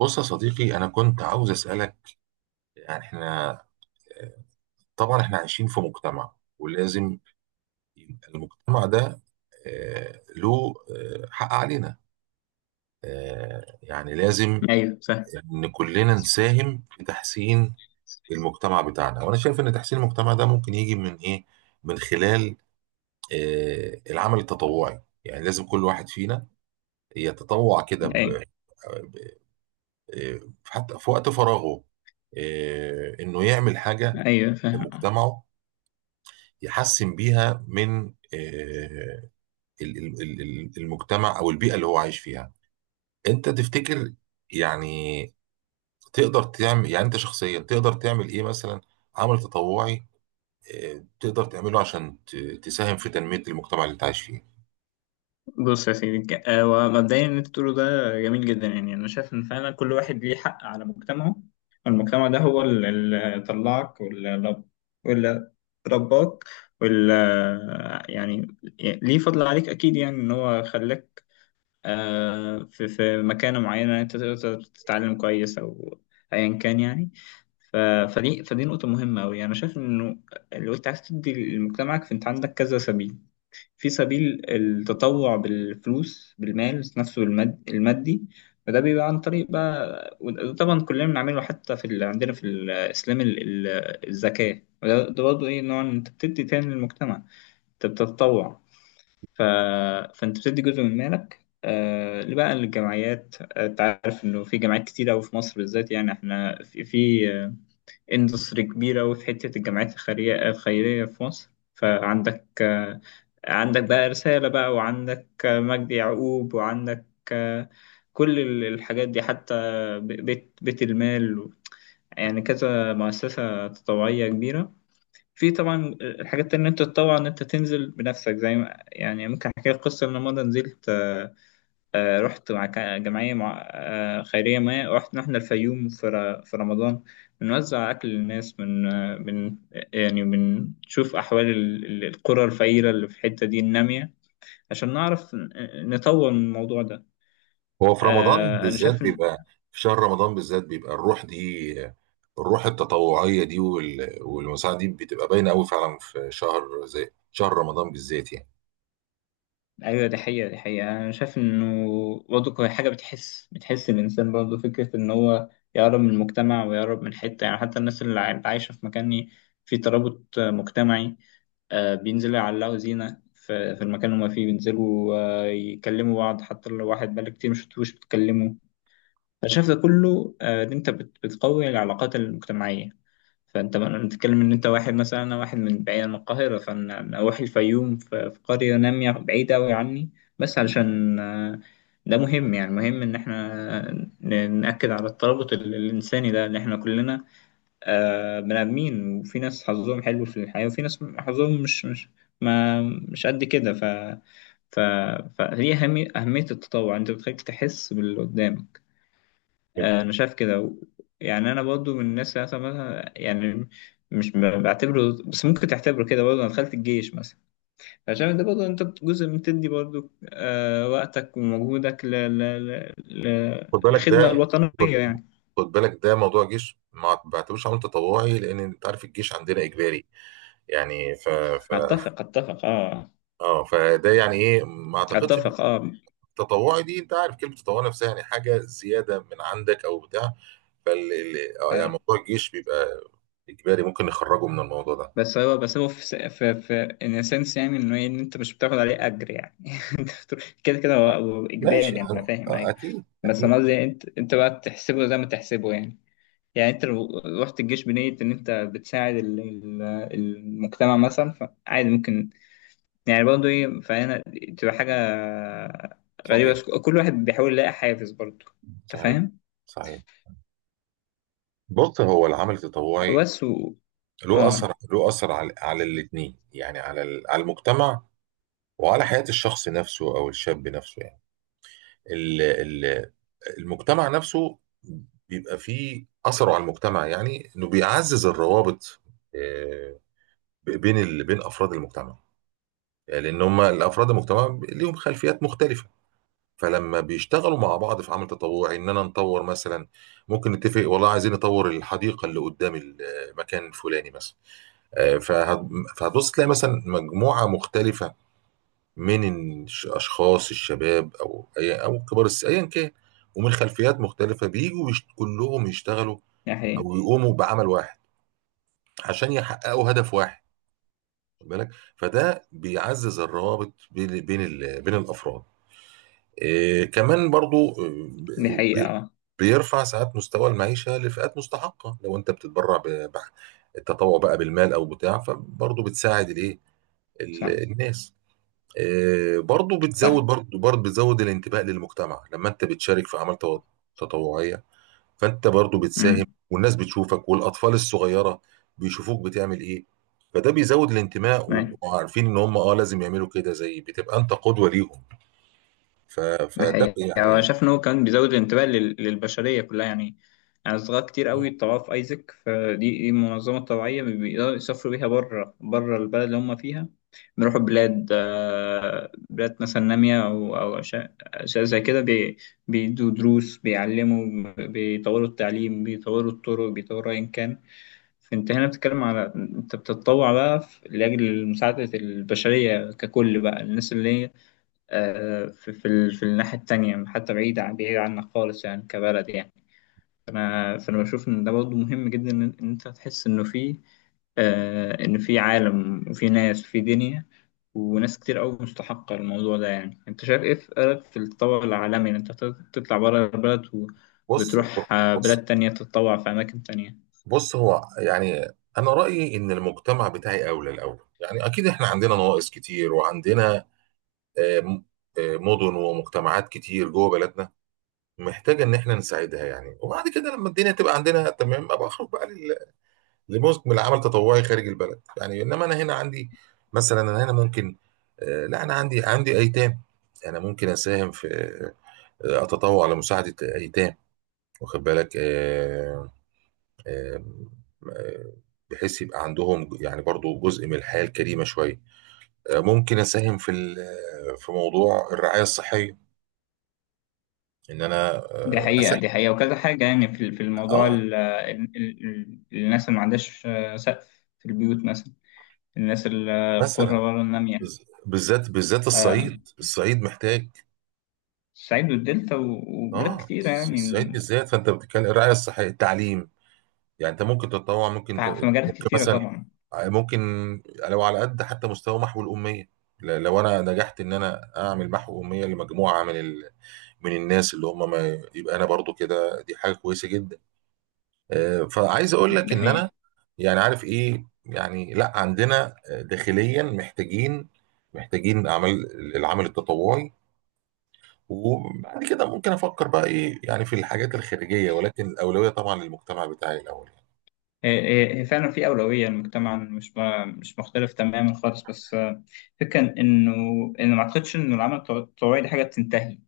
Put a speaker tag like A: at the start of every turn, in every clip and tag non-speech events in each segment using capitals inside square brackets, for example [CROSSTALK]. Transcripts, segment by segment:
A: بص يا صديقي، أنا كنت عاوز أسألك، يعني إحنا، آه، طبعا إحنا عايشين في مجتمع ولازم يبقى المجتمع ده، له حق علينا. يعني لازم
B: ايوه، فاهم.
A: إن كلنا نساهم في تحسين المجتمع بتاعنا. وأنا شايف إن تحسين المجتمع ده ممكن يجي من إيه؟ من خلال العمل التطوعي، يعني لازم كل واحد فينا يتطوع كده،
B: ايوه.
A: ب- آه، حتى في وقت فراغه، إنه يعمل حاجة
B: ايوه، فاهم.
A: لمجتمعه، يحسن بيها من آه، المجتمع او البيئه اللي هو عايش فيها. انت تفتكر، يعني تقدر تعمل، يعني انت شخصيا تقدر تعمل ايه مثلا؟ عمل تطوعي تقدر تعمله عشان تساهم في تنميه المجتمع اللي انت عايش فيه؟
B: بص يا سيدي، ومبدئيا اللي انت بتقوله ده جميل جدا. يعني انا شايف ان فعلا كل واحد ليه حق على مجتمعه، والمجتمع ده هو اللي طلعك واللي رباك واللي يعني ليه فضل عليك اكيد. يعني ان هو خلاك في مكانه معينه انت تقدر تتعلم كويس او ايا كان يعني. ف- فدي نقطه مهمه قوي. انا شايف انه لو انت عايز تدي لمجتمعك، فانت عندك كذا سبيل. في سبيل التطوع بالفلوس، بالمال نفسه، المادي. فده بيبقى عن طريق بقى، وده طبعا كلنا بنعمله، حتى عندنا في الإسلام الزكاة. وده برضه إيه؟ نوع إن أنت بتدي تاني للمجتمع، أنت بتتطوع. ف... فأنت بتدي جزء من مالك آه بقى للجمعيات. أنت عارف إنه في جمعيات كتير أوي في مصر بالذات. يعني إحنا في اندستري كبيرة أوي في حتة الجمعيات الخيرية في مصر. فعندك آه، عندك بقى رسالة بقى، وعندك مجدي يعقوب، وعندك آه، كل الحاجات دي. حتى بيت المال. يعني كذا مؤسسة تطوعية كبيرة. في طبعا الحاجات اللي انت تتطوع ان انت تنزل بنفسك. زي ما يعني، ممكن احكي لك قصة ان أنا مرة نزلت، رحت مع جمعية، مع خيرية. ما رحت رحنا الفيوم في في رمضان، بنوزع أكل للناس من آه، من يعني بنشوف أحوال القرى الفقيرة اللي في الحتة دي النامية، عشان نعرف نطور من الموضوع ده.
A: هو في رمضان
B: أنا
A: بالذات
B: شايف إن.
A: بيبقى، في شهر رمضان بالذات بيبقى الروح دي، الروح التطوعيه دي والمساعده دي بتبقى باينه قوي فعلا في شهر زي شهر رمضان بالذات يعني.
B: أيوة، دي حقيقة، دي حقيقة. أنا شايف إنه برضه هي حاجة بتحس الإنسان، برضه فكرة إن هو يقرب من المجتمع، ويقرب من حتة، يعني حتى الناس اللي عايشة في مكان فيه ترابط مجتمعي. بينزلوا يعلقوا زينة في المكان اللي هما فيه، بينزلوا يكلموا بعض، حتى لو واحد بقالك كتير مشفتوش بتكلموا. أنا شايف ده كله، إن أنت بتقوي العلاقات المجتمعية. فأنت بتتكلم إن أنت واحد، مثلا أنا واحد من بعيد عن القاهرة، فأنا أروح الفيوم في قرية نامية بعيدة أوي عني، بس علشان ده مهم. يعني مهم إن إحنا نأكد على الترابط الإنساني ده، اللي إحنا كلنا بني آدمين، وفي ناس حظهم حلو في الحياة، وفي ناس حظهم مش قد كده. ف ف فهي أهمية التطوع أنت بتخليك تحس باللي قدامك. أنا شايف كده يعني. أنا برضو من الناس اللي مثلا يعني مش بعتبره، بس ممكن تعتبره كده برضه. أنا دخلت الجيش مثلا، فعشان ده برضه أنت جزء بتدي برضه وقتك ومجهودك
A: خد بالك
B: للخدمة
A: ده
B: الوطنية يعني.
A: خد بالك ده موضوع جيش ما بعتبروش عمل تطوعي، لان انت عارف الجيش عندنا اجباري، يعني ف
B: أتفق، أتفق، أه.
A: اه فده يعني ايه، ما اعتقدش إن
B: أتفق، أه.
A: التطوعي دي، انت عارف كلمه تطوعي نفسها يعني حاجه زياده من عندك او بتاع. فال ال- آه، يعني موضوع الجيش بيبقى اجباري، ممكن نخرجه من الموضوع ده.
B: بس هو بس هو في س- في في ان سنس، يعني انه إيه، ان انت مش بتاخد عليه اجر يعني. [LAUGHS] كده هو اجباري،
A: ماشي،
B: يعني انا
A: اه،
B: فاهم، ايوه.
A: اكيد
B: بس
A: اكيد.
B: انا قصدي انت بقى تحسبه زي ما تحسبه. يعني يعني انت لو رحت الجيش بنية ان انت بتساعد المجتمع مثلا، فعادي، ممكن يعني برضه ايه. فهنا تبقى حاجة غريبة،
A: صحيح،
B: بس كل واحد بيحاول يلاقي حافز برضه. انت
A: صحيح،
B: فاهم؟
A: صحيح. بص، هو العمل التطوعي
B: بس
A: له
B: اه.
A: اثر له اثر على الاثنين، يعني على المجتمع، وعلى حياة الشخص نفسه أو الشاب نفسه، يعني ال- ال- المجتمع نفسه بيبقى فيه أثره على المجتمع، يعني إنه بيعزز الروابط، آه، بين أفراد المجتمع. يعني لأن هم الأفراد المجتمع ليهم خلفيات مختلفة، فلما بيشتغلوا مع بعض في عمل تطوعي إننا نطور مثلا، ممكن نتفق والله عايزين نطور الحديقة اللي قدام المكان الفلاني مثلا. آه، فهت- فهتبص تلاقي مثلا مجموعة مختلفة، من اشخاص الشباب او اي او كبار السن ايا كان، ومن خلفيات مختلفه بيجوا كلهم يشتغلوا
B: دي حقيقة،
A: او يقوموا بعمل واحد عشان يحققوا هدف واحد، خد بالك. فده بيعزز الروابط بين الافراد. إيه كمان برضو،
B: دي حقيقة.
A: بي-
B: اه،
A: بيرفع ساعات مستوى المعيشه لفئات مستحقه. لو انت بتتبرع التطوع بقى بالمال او بتاع، فبرضو بتساعد الايه،
B: صح.
A: الناس. برضو بتزود
B: صح.
A: برضو برضو بتزود الانتباه للمجتمع، لما انت بتشارك في اعمال تطوعيه، فانت برضو بتساهم،
B: امم.
A: والناس بتشوفك، والاطفال الصغيره بيشوفوك بتعمل ايه، فده بيزود الانتماء، وبيبقوا عارفين ان هم لازم يعملوا كده، زي بتبقى انت قدوه ليهم.
B: ده
A: فده
B: حقيقة. يعني أنا
A: يعني.
B: شايف إن هو كان بيزود الانتباه للبشرية كلها. يعني يعني صغار كتير قوي طلعوا في أيزك، دي منظمة طوعية بيقدروا يسافروا بيها بره البلد اللي هم فيها، بيروحوا بلاد، بلاد مثلا نامية، أو أشياء زي كده بيدوا دروس، بيعلموا، بيطوروا التعليم، بيطوروا الطرق، بيطوروا أيا كان. فأنت هنا بتتكلم على أنت بتتطوع بقى لأجل مساعدة البشرية ككل، بقى الناس اللي هي في الناحية التانية، حتى بعيد عنك خالص، يعني كبلد يعني. فأنا بشوف إن ده برضه مهم جدا، إن أنت تحس إنه في آه، إن في عالم، وفي ناس، وفي دنيا، وناس كتير أوي مستحقة الموضوع ده. يعني أنت شايف إيه في رأيك في التطور العالمي، إن أنت تطلع بره البلد
A: بص
B: وتروح
A: بص
B: بلاد تانية تتطوع في أماكن تانية؟
A: بص هو يعني، انا رايي ان المجتمع بتاعي اولى الاول، يعني اكيد احنا عندنا نواقص كتير، وعندنا آه، م- مدن ومجتمعات كتير جوه بلدنا، محتاجه ان احنا نساعدها يعني. وبعد كده لما الدنيا تبقى عندنا تمام، ابقى اخرج بقى لموسم العمل تطوعي خارج البلد، يعني. انما انا هنا عندي، مثلا انا هنا ممكن لا، انا عندي ايتام. انا ممكن اساهم في آه، اتطوع لمساعده ايتام، واخد بالك، آه، آه، بحيث يبقى عندهم يعني برضو جزء من الحياه الكريمه شويه. ممكن اساهم في موضوع الرعايه الصحيه، ان انا
B: دي حقيقة،
A: اساهم.
B: دي حقيقة، وكذا حاجة يعني في الموضوع.
A: اه،
B: الناس اللي ما عندهاش سقف في البيوت مثلا، الناس القرى
A: مثلا
B: ورا النامية،
A: بالذات، بالذات الصعيد،
B: آه،
A: الصعيد محتاج.
B: الصعيد والدلتا وبلاد
A: اه،
B: كتيرة يعني
A: الصعيد بالذات. فانت بتتكلم الرعايه الصحيه، التعليم، يعني انت ممكن تتطوع، ممكن
B: في مجالات
A: ممكن
B: كتيرة
A: مثلا
B: طبعا.
A: ممكن، لو على قد حتى مستوى محو الاميه، لو انا نجحت ان انا اعمل محو اميه لمجموعه من الناس اللي هم ما، يبقى انا برضو كده، دي حاجه كويسه جدا. فعايز اقول لك
B: ده
A: ان انا،
B: هي
A: يعني عارف ايه يعني، لا عندنا داخليا محتاجين اعمال، العمل التطوعي. وبعد كده ممكن افكر بقى ايه يعني في الحاجات الخارجيه، ولكن الاولويه طبعا للمجتمع بتاعي الاول يعني.
B: هي هي هي فعلا في أولوية المجتمع، مش مش مختلف تماما خالص، بس الفكرة إنه ما أعتقدش إنه العمل التطوعي دي حاجة بتنتهي.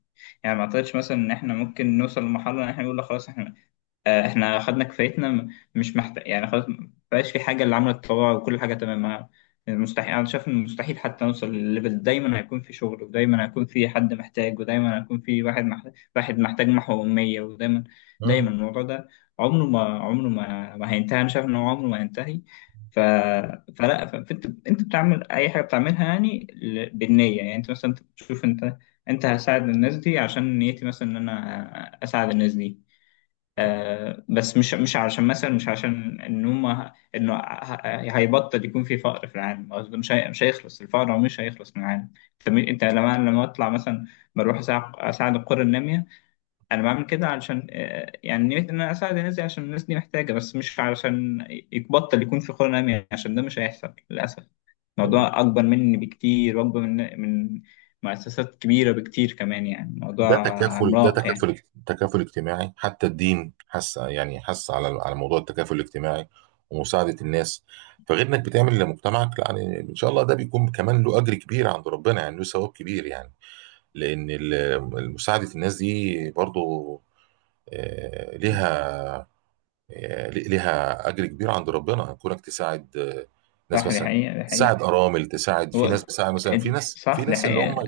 B: يعني ما أعتقدش مثلا إن إحنا ممكن نوصل لمرحلة إن إحنا نقول لا، خلاص إحنا احنا خدنا كفايتنا، مش محتاج يعني، خلاص مبقاش في حاجه اللي عامله تطوع وكل حاجه تمام. مستحيل. انا شايف ان مستحيل حتى نوصل للليفل. دايما هيكون في شغل، ودايما هيكون في حد محتاج، ودايما هيكون في واحد محتاج محو اميه. ودايما
A: مم.
B: الموضوع ده عمره ما هينتهي. انا شايف ان هو عمره ما هينتهي. ف... فانت بتعمل اي حاجه بتعملها يعني بالنيه. يعني انت مثلا تشوف انت هساعد الناس دي عشان نيتي مثلا ان انا اساعد الناس دي،
A: مم.
B: بس مش عشان مثلا، مش عشان ان هم انه هيبطل يكون في فقر في العالم. قصدي مش، مش هيخلص الفقر، هو مش هيخلص من العالم. انت أنت لما اطلع مثلا بروح أساعد القرى الناميه. انا بعمل كده علشان يعني نية ان انا اساعد الناس دي عشان الناس دي محتاجه، بس مش علشان يبطل يكون في قرى ناميه، عشان ده مش هيحصل للاسف.
A: حلو.
B: الموضوع اكبر مني بكتير، واكبر من مؤسسات كبيره بكتير كمان يعني.
A: ده
B: الموضوع
A: تكافل ده
B: عملاق يعني.
A: تكافل تكافل اجتماعي، حتى الدين حس، يعني حس على موضوع التكافل الاجتماعي ومساعده الناس. فغير انك بتعمل لمجتمعك، لا يعني ان شاء الله ده بيكون كمان له اجر كبير عند ربنا، يعني له ثواب كبير يعني، لان مساعده الناس دي برضو آه، ليها ليها اجر كبير عند ربنا، كونك تساعد ناس
B: صح، دي
A: مثلا،
B: حقيقه، دي
A: تساعد
B: حقيقه.
A: ارامل، تساعد في ناس،
B: هو
A: بتساعد مثلا في ناس في
B: صح، ده
A: ناس اللي هم،
B: حقيقة.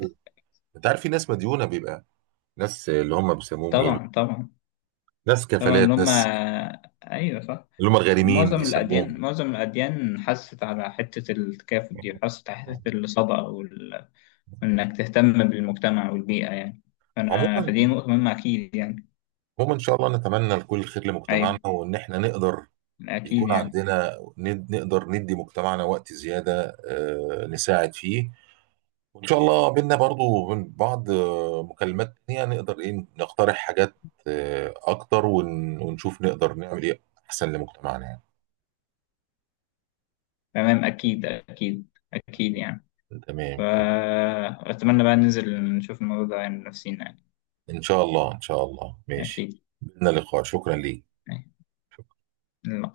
A: انت عارف، في ناس مديونه، بيبقى ناس اللي هم بيسموهم ايه؟
B: طبعا، طبعا،
A: ناس
B: طبعا
A: كفالات،
B: اللي هم،
A: ناس
B: أيوة صح.
A: اللي هم الغارمين بيسموهم.
B: معظم الأديان حست على حتة التكافؤ دي، حست على حتة الصدقة وإنك تهتم بالمجتمع والبيئة يعني. فدي
A: عموما
B: نقطة مهمة أكيد يعني.
A: عموما ان شاء الله نتمنى لكل خير لمجتمعنا،
B: أيوة،
A: وان احنا نقدر
B: أكيد
A: يكون
B: يعني.
A: عندنا، نقدر ندي مجتمعنا وقت زياده، نساعد فيه. وإن شاء الله بينا برضو من بعض مكالمات تانية، نقدر إيه نقترح حاجات أكتر، ونشوف نقدر نعمل إيه أحسن لمجتمعنا يعني.
B: تمام، أكيد، أكيد. أكيد يعني.
A: تمام، تمام.
B: فأتمنى بقى ننزل نشوف الموضوع ده يعني، نفسينا يعني.
A: إن شاء الله، إن شاء الله، ماشي.
B: أكيد.
A: بينا لقاء، شكرا ليك.
B: أيوة.